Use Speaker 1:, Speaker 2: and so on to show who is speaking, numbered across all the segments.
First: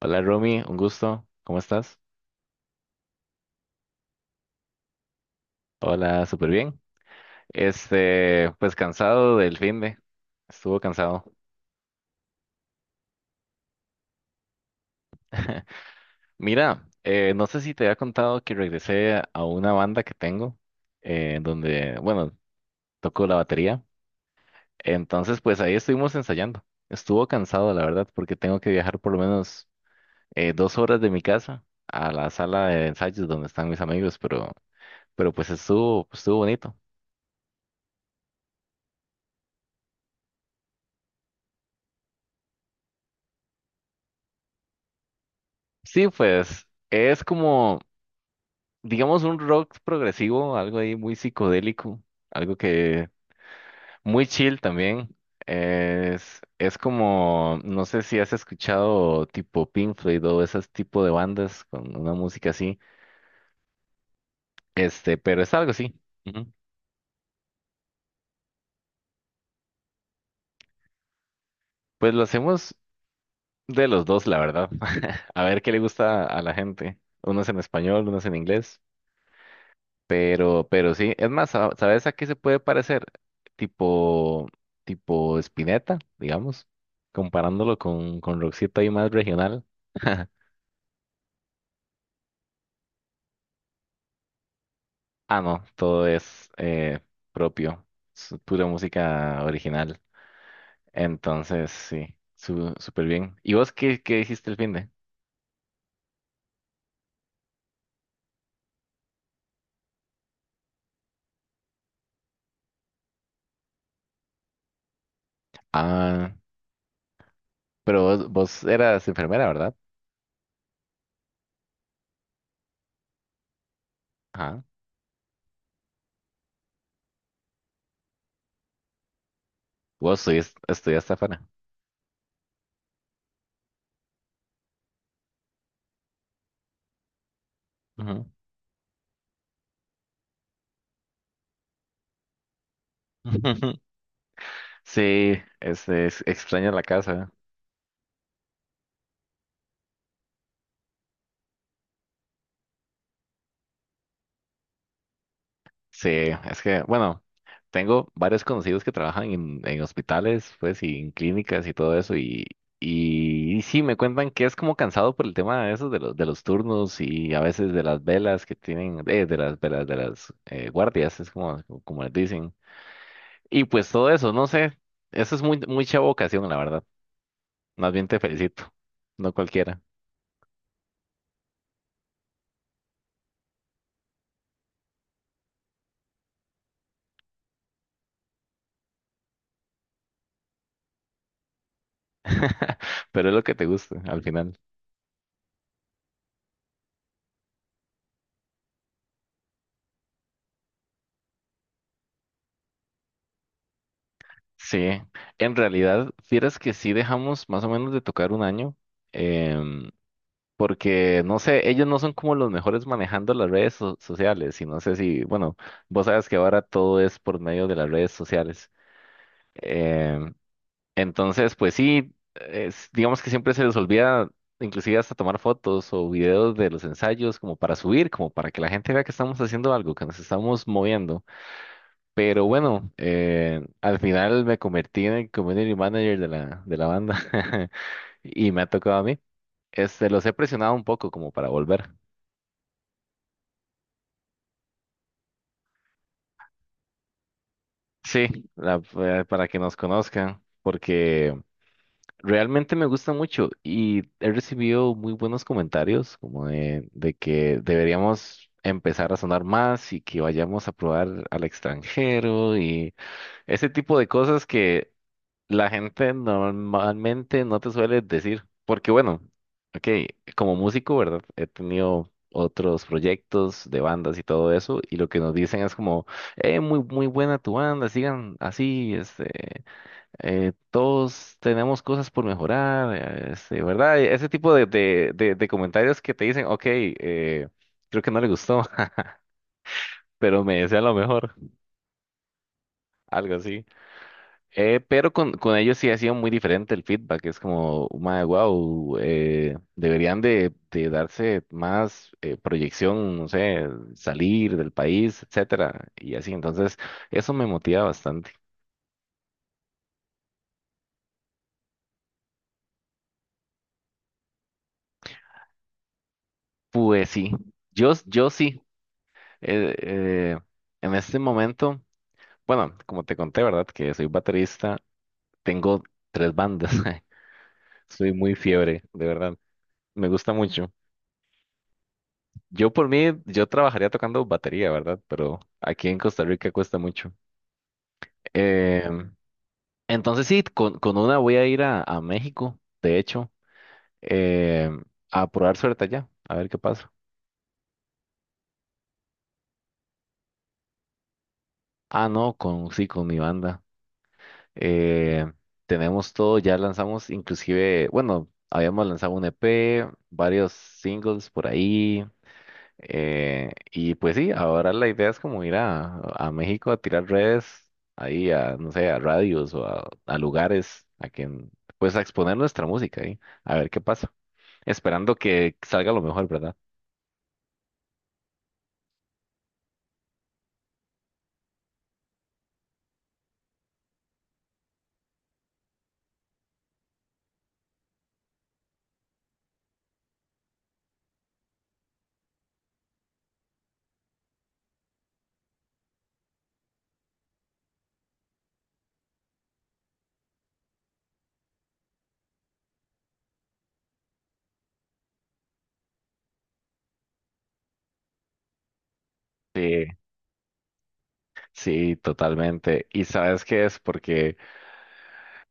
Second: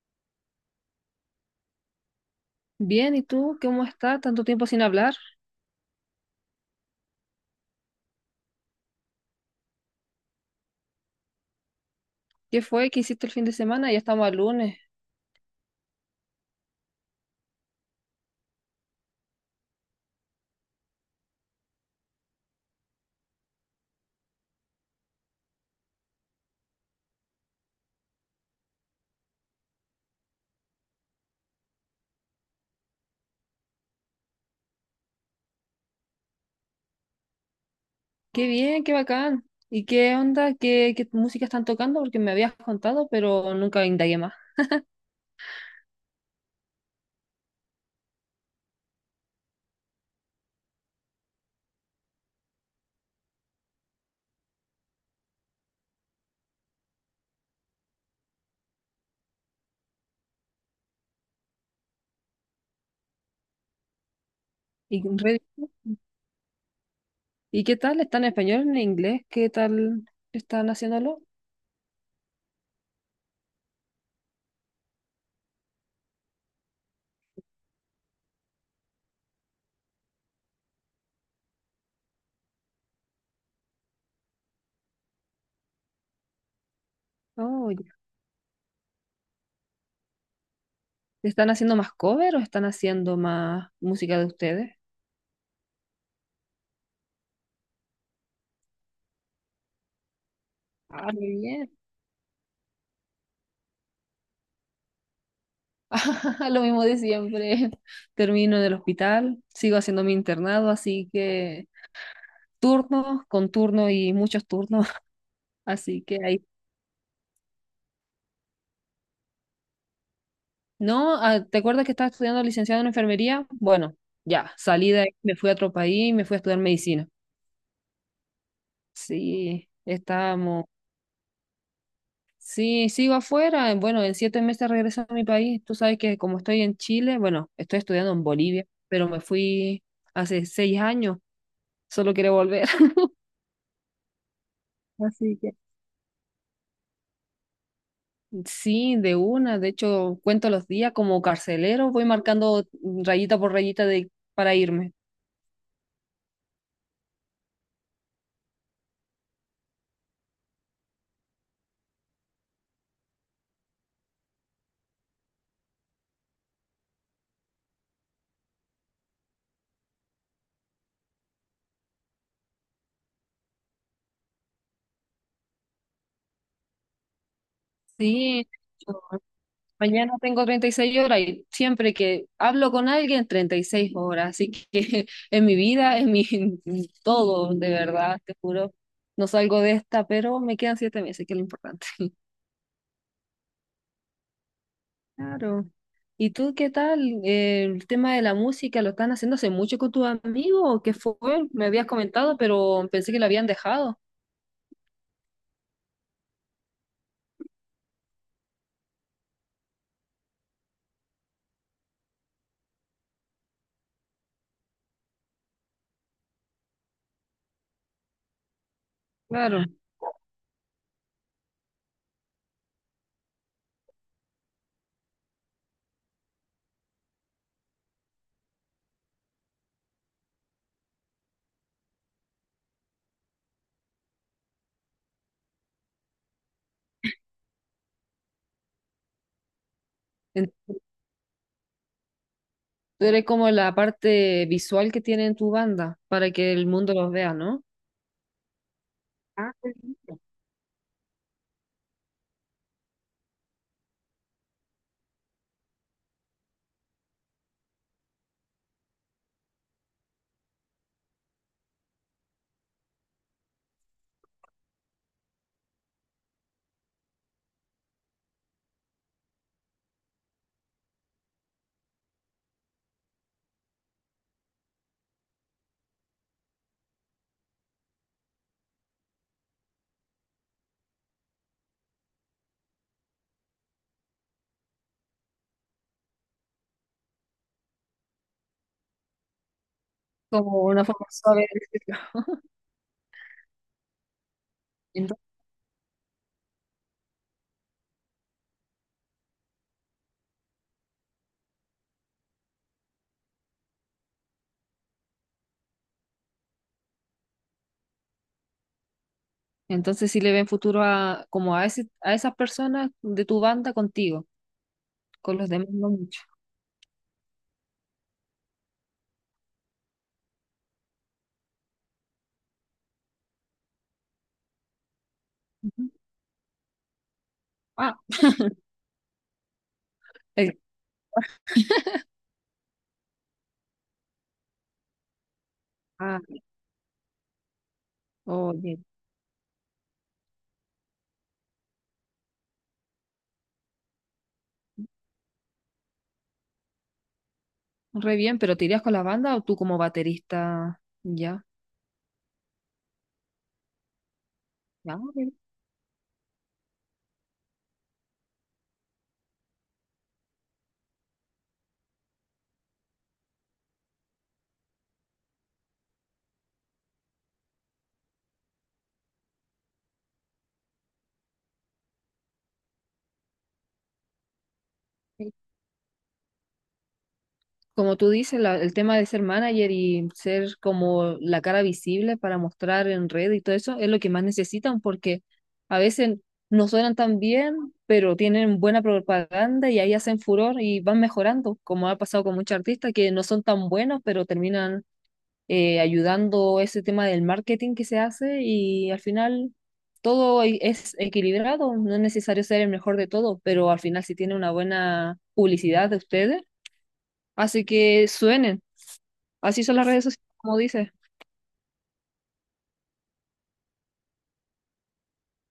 Speaker 1: Hola Romy, un gusto. ¿Cómo estás?
Speaker 2: Bien, ¿y tú cómo estás? Tanto tiempo sin hablar.
Speaker 1: Hola, súper bien. Pues cansado del fin de. Estuvo cansado.
Speaker 2: ¿Qué fue? ¿Qué hiciste el fin de semana? Ya estamos al lunes.
Speaker 1: Mira, no sé si te había contado que regresé a una banda que tengo, donde, bueno, toco la batería. Entonces, pues ahí estuvimos ensayando. Estuvo cansado, la verdad, porque tengo que viajar por lo menos dos horas de mi casa a la sala de ensayos donde están mis amigos, pero, pero pues estuvo bonito.
Speaker 2: Qué bien, qué bacán. ¿Y qué onda? ¿Qué música están tocando? Porque me habías contado, pero nunca indagué más.
Speaker 1: Sí, pues es como digamos, un rock progresivo, algo ahí muy psicodélico, algo que muy chill también. Es como, no sé si has escuchado tipo Pink Floyd o ese tipo de bandas con una música así,
Speaker 2: ¿Y, re-
Speaker 1: pero es algo así. Ujú.
Speaker 2: ¿Y qué tal? ¿Están en español, en inglés? ¿Qué tal están haciéndolo?
Speaker 1: Pues lo hacemos de los dos, la verdad. A ver qué le gusta a la gente. Unos en español, unos en inglés. Pero sí, es más, ¿sabes a qué se puede parecer? Tipo, tipo Spinetta, digamos,
Speaker 2: Oh,
Speaker 1: comparándolo
Speaker 2: ya.
Speaker 1: con Roxito ahí más regional.
Speaker 2: ¿Están haciendo más cover o están haciendo más música de ustedes?
Speaker 1: Ah, no, todo es propio, es pura música original.
Speaker 2: Ah, muy
Speaker 1: Entonces,
Speaker 2: bien.
Speaker 1: sí, súper bien. ¿Y vos qué, qué hiciste el fin de?
Speaker 2: Lo mismo de siempre. Termino del hospital, sigo haciendo mi internado, así que turnos con turno y muchos turnos, así que
Speaker 1: Ah,
Speaker 2: ahí.
Speaker 1: pero vos, vos eras enfermera, ¿verdad?
Speaker 2: No, ah, ¿te acuerdas que estaba estudiando licenciado en enfermería? Bueno, ya,
Speaker 1: Ajá.
Speaker 2: salí de ahí, me fui a otro país y me fui a estudiar medicina. Sí, estábamos.
Speaker 1: Estudiaste afuera.
Speaker 2: Sí, sigo afuera. Bueno, en 7 meses regreso a mi país. Tú sabes que como estoy en Chile, bueno, estoy estudiando en
Speaker 1: Ujú.
Speaker 2: Bolivia, pero me fui hace 6 años. Solo quiero volver.
Speaker 1: Sí,
Speaker 2: Así que.
Speaker 1: es extraña la casa.
Speaker 2: Sí, de una. De hecho, cuento los días como carcelero. Voy marcando rayita por para irme.
Speaker 1: Sí, es que, bueno, tengo varios conocidos que trabajan en hospitales, pues, y en clínicas y todo eso, y y sí, me cuentan que es como cansado por el tema de esos, de los turnos y a veces de las velas que tienen, de las velas, de las guardias, es como, como les dicen. Y pues todo eso, no sé, eso es muy, mucha vocación, la verdad. Más bien te
Speaker 2: Sí,
Speaker 1: felicito,
Speaker 2: yo
Speaker 1: no cualquiera,
Speaker 2: mañana tengo 36 horas y siempre que hablo con alguien, 36 horas. Así que en mi vida, en todo, de verdad, te juro, no salgo de esta, pero me quedan 7 meses, que es lo importante.
Speaker 1: pero es lo que te gusta al final.
Speaker 2: Claro. ¿Y tú qué tal? El tema de la música, ¿lo están haciendo hace mucho con tus amigos? ¿O qué fue? Me habías comentado, pero pensé que lo habían dejado.
Speaker 1: Sí, en realidad, fieras que sí dejamos más o menos de tocar un año, em, porque no sé, ellos no son como los mejores manejando las redes sociales, y no sé si, bueno, vos sabes que ahora todo es por medio de las redes sociales.
Speaker 2: Claro.
Speaker 1: Em, entonces, pues sí, digamos que siempre se les olvida inclusive hasta tomar fotos o videos de los ensayos como para subir, como para que la gente vea que estamos haciendo algo, que nos estamos moviendo. Pero bueno, al final me convertí en el community manager de la banda y me ha tocado a mí. Este, los he
Speaker 2: En-
Speaker 1: presionado un poco como para volver.
Speaker 2: Tú eres como la parte visual que tiene en tu banda, para que el mundo los vea, ¿no?
Speaker 1: Sí, para
Speaker 2: Ah,
Speaker 1: que
Speaker 2: qué
Speaker 1: nos
Speaker 2: lindo.
Speaker 1: conozcan, porque realmente me gusta mucho y he recibido muy buenos comentarios como de que deberíamos empezar a sonar más y que vayamos a probar al extranjero y ese tipo de cosas que la gente normalmente no te suele decir, porque bueno, ok, como músico, ¿verdad? He tenido otros proyectos de bandas y todo eso, y lo que nos dicen es como, muy buena tu banda, sigan así, todos tenemos cosas por mejorar, ¿verdad? Ese tipo de de comentarios que te dicen, ok, creo que no le gustó, pero me
Speaker 2: Como
Speaker 1: desea
Speaker 2: una
Speaker 1: lo
Speaker 2: forma
Speaker 1: mejor,
Speaker 2: suave de decirlo.
Speaker 1: algo así. Pero
Speaker 2: Ento-
Speaker 1: con ellos sí ha sido muy diferente el feedback. Es como, wow, deberían de darse más proyección, no sé, salir del país, etcétera, y así. Entonces, eso me motiva bastante.
Speaker 2: Entonces, sí le ven futuro a como a ese, a esas personas de tu banda contigo, con los demás no mucho.
Speaker 1: Pues sí, yo sí. eh, eh, en este momento, bueno, como te conté, ¿verdad? Que soy baterista, tengo
Speaker 2: Ujú.
Speaker 1: tres bandas.
Speaker 2: Ah,
Speaker 1: Soy muy fiebre, de verdad. Me gusta
Speaker 2: el-
Speaker 1: mucho. Yo por mí, yo trabajaría tocando batería, ¿verdad? Pero aquí en
Speaker 2: ah,
Speaker 1: Costa Rica cuesta mucho.
Speaker 2: Oye,
Speaker 1: Eh, entonces sí, con una voy a ir a México, de hecho, eh, a probar suerte allá, a ver qué pasa.
Speaker 2: re bien, pero ¿te irías con la banda o tú como baterista? Ya,
Speaker 1: Ah, no, con, sí, con mi banda.
Speaker 2: ya,
Speaker 1: Eh,
Speaker 2: ok.
Speaker 1: Tenemos todo, ya lanzamos inclusive, bueno, habíamos lanzado un EP, varios singles por ahí. Y pues sí, ahora la idea es como ir a México a tirar redes, ahí a, no sé, a radios o a lugares, a quien, pues a exponer nuestra música ahí, a ver qué pasa, esperando que salga lo mejor, ¿verdad?
Speaker 2: Como tú dices, el tema de ser manager y ser como la cara visible para mostrar en red y todo eso es lo que más necesitan porque a veces no suenan tan bien, pero tienen buena propaganda y ahí hacen furor y van mejorando, como ha pasado con muchos artistas que no son tan buenos, pero terminan ayudando ese tema del marketing que se hace y al final es equilibrado, no es necesario ser el mejor de todo, pero al final si tiene una buena publicidad de ustedes. Así que suenen. Así son
Speaker 1: Sí,
Speaker 2: las redes sociales, como dices.
Speaker 1: sí, totalmente. ¿Y sabes qué es? Porque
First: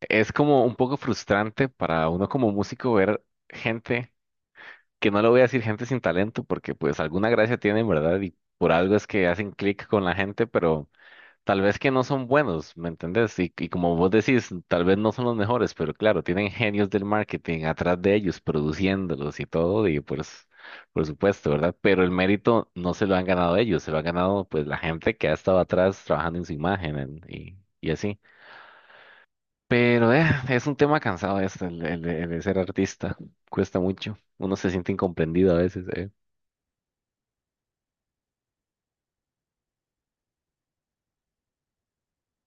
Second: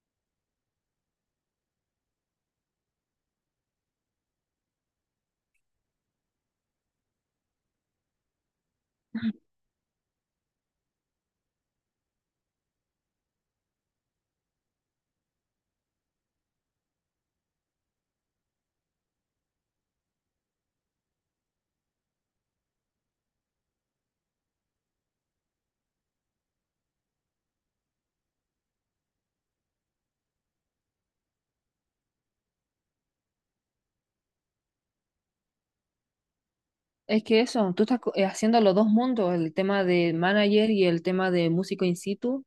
Speaker 1: es como un poco frustrante para uno como músico ver gente, que no le voy a decir gente sin talento, porque pues alguna gracia tienen, ¿verdad? Y por algo es que hacen clic con la gente, pero tal vez que no son buenos, ¿me entendés? Y como vos decís, tal vez no son los mejores, pero claro, tienen genios del marketing atrás de ellos, produciéndolos y todo, y pues, por supuesto, ¿verdad? Pero el mérito no se lo han ganado ellos, se lo ha ganado pues la gente que ha estado atrás trabajando en su imagen y así. Pero es un tema cansado este, el de ser artista, cuesta mucho, uno se siente incomprendido a veces, eh.
Speaker 2: Es que eso, tú estás haciendo los dos mundos, el tema de manager y el tema de músico in situ,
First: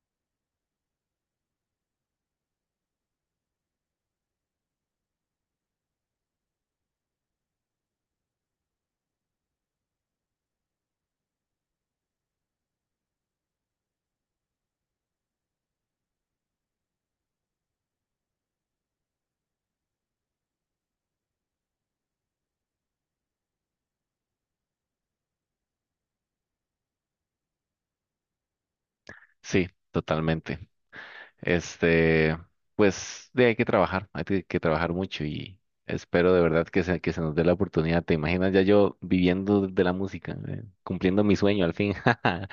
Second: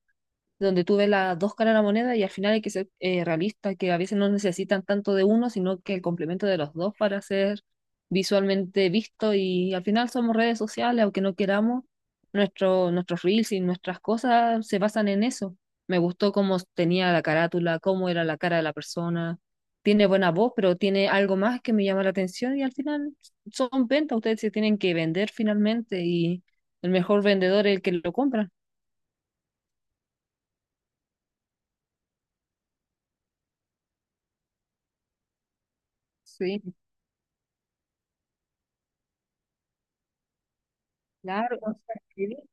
Speaker 2: donde tú ves las dos caras de la moneda y al final hay que ser realista, que a veces no necesitan tanto de uno, sino que el complemento de los dos para ser visualmente visto, y al final somos redes sociales, aunque no queramos, nuestros reels y nuestras cosas se basan en eso. Me gustó cómo tenía la carátula, cómo era la cara de la persona. Tiene buena voz, pero tiene algo más que me llama la atención, y al final son ventas, ustedes se tienen que vender finalmente, y el mejor vendedor es el que lo compra.
Speaker 1: Sí, totalmente. Este, pues de hay que trabajar, que trabajar mucho y espero de
Speaker 2: Sí.
Speaker 1: verdad que se nos dé la oportunidad. ¿Te imaginas ya yo viviendo de la música, cumpliendo mi
Speaker 2: Claro,
Speaker 1: sueño
Speaker 2: o
Speaker 1: al fin?
Speaker 2: sea, sí.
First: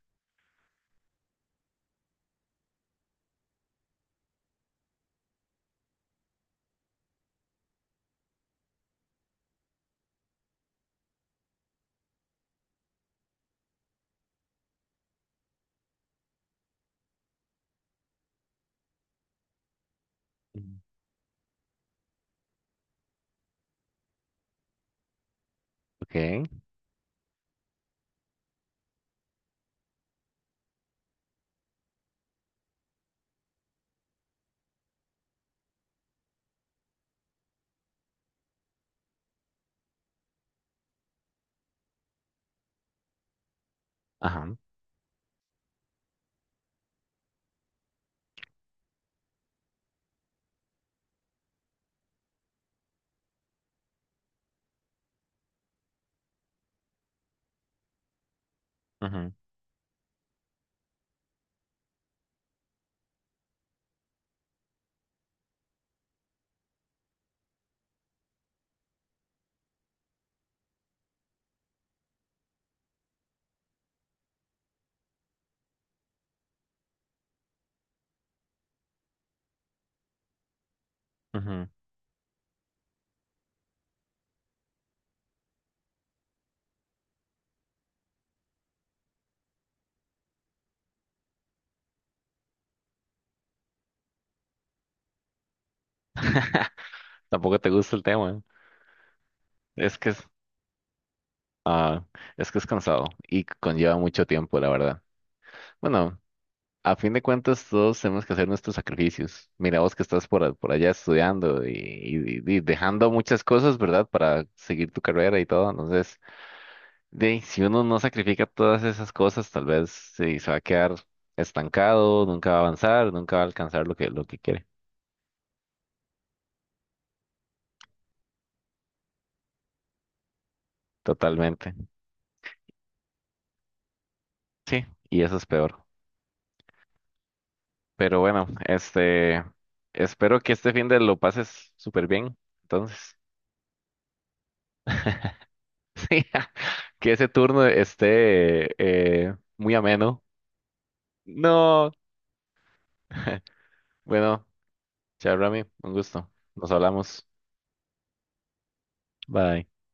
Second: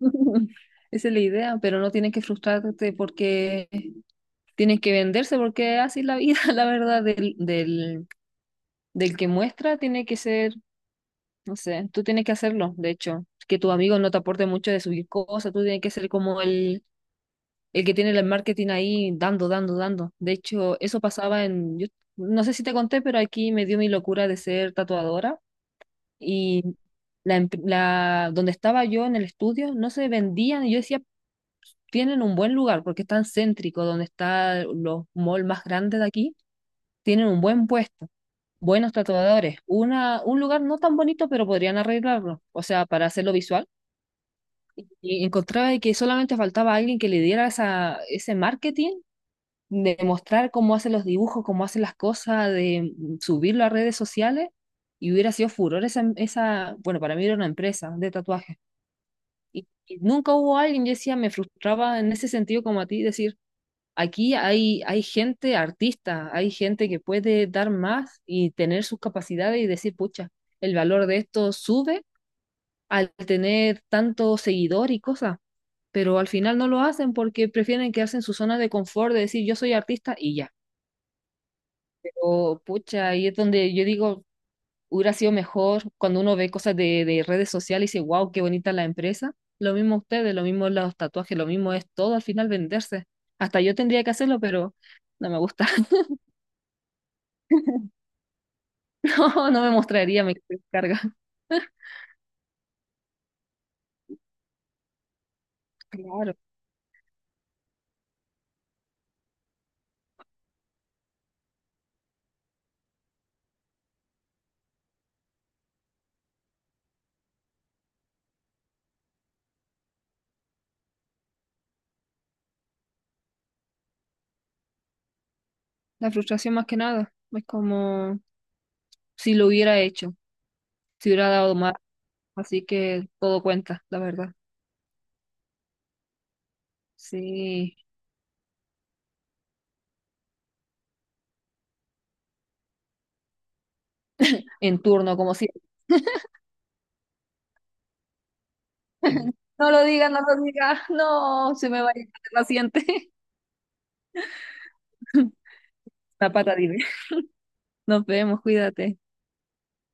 Speaker 2: Esa es la idea, pero no tienes que frustrarte porque tienes que venderse, porque así es la vida, la verdad, del que muestra tiene que ser, no sé, tú tienes que hacerlo, de hecho, que tu amigo no te aporte mucho de subir cosas, tú tienes que ser como el que tiene el marketing ahí dando, dando, dando. De
Speaker 1: Mm.
Speaker 2: hecho, eso pasaba en, yo no sé si te conté, pero aquí me dio mi locura de ser tatuadora,
Speaker 1: Ok,
Speaker 2: y donde estaba yo en el estudio no se vendían. Y yo decía, tienen un buen lugar porque están céntrico, donde están los malls más grandes de aquí, tienen un buen puesto, buenos tatuadores, una, un lugar no tan bonito, pero podrían arreglarlo, o sea, para hacerlo visual.
Speaker 1: ajá,
Speaker 2: Y encontraba de que solamente faltaba alguien que le diera ese marketing, de mostrar cómo hacen los dibujos, cómo hacen las cosas, de subirlo a redes sociales, y hubiera sido furor esa, esa bueno, para mí era una empresa de tatuajes.
Speaker 1: ujú,
Speaker 2: Y nunca hubo alguien, yo decía, me frustraba en ese sentido como a ti, decir, aquí hay gente artista, hay gente que puede dar más y tener sus capacidades y decir, pucha, el valor de esto sube al tener tanto seguidor y cosas, pero al final no lo hacen porque prefieren quedarse en su zona de confort de decir, yo soy artista y ya.
Speaker 1: ujú.
Speaker 2: Pero pucha, ahí es donde yo digo, hubiera sido mejor cuando uno ve cosas de redes sociales y dice, wow, qué bonita la empresa. Lo mismo ustedes, lo mismo los tatuajes, lo mismo es todo al final venderse. Hasta yo tendría que hacerlo, pero no me gusta.
Speaker 1: Tampoco te gusta el tema.
Speaker 2: No, no me
Speaker 1: ¿Eh? Es que
Speaker 2: mostraría, me carga.
Speaker 1: ah, es que es cansado y conlleva mucho tiempo, la verdad. Bueno,
Speaker 2: Claro,
Speaker 1: a fin de cuentas, todos tenemos que hacer nuestros sacrificios. Mira vos que estás por, por allá estudiando y, y dejando muchas cosas, ¿verdad? Para seguir tu carrera y todo. Entonces, de, ahí, si uno no sacrifica todas esas cosas, tal vez sí, se va a quedar estancado, nunca va a avanzar, nunca va a alcanzar lo que quiere.
Speaker 2: la frustración más que nada. Es como si lo hubiera hecho, si hubiera dado más.
Speaker 1: Totalmente.
Speaker 2: Así que todo cuenta, la verdad.
Speaker 1: Sí, y eso es peor.
Speaker 2: Sí,
Speaker 1: Pero bueno, este, espero que este fin de lo pases súper bien. Entonces,
Speaker 2: en turno, como si
Speaker 1: sí, que ese turno esté
Speaker 2: no
Speaker 1: muy
Speaker 2: lo digas, no
Speaker 1: ameno.
Speaker 2: lo digas, no, se me va
Speaker 1: No.
Speaker 2: a ir el paciente.
Speaker 1: Bueno, chao, Rami, un
Speaker 2: La
Speaker 1: gusto.
Speaker 2: pata,
Speaker 1: Nos
Speaker 2: dime.
Speaker 1: hablamos.
Speaker 2: Nos vemos, cuídate.
Speaker 1: Bye.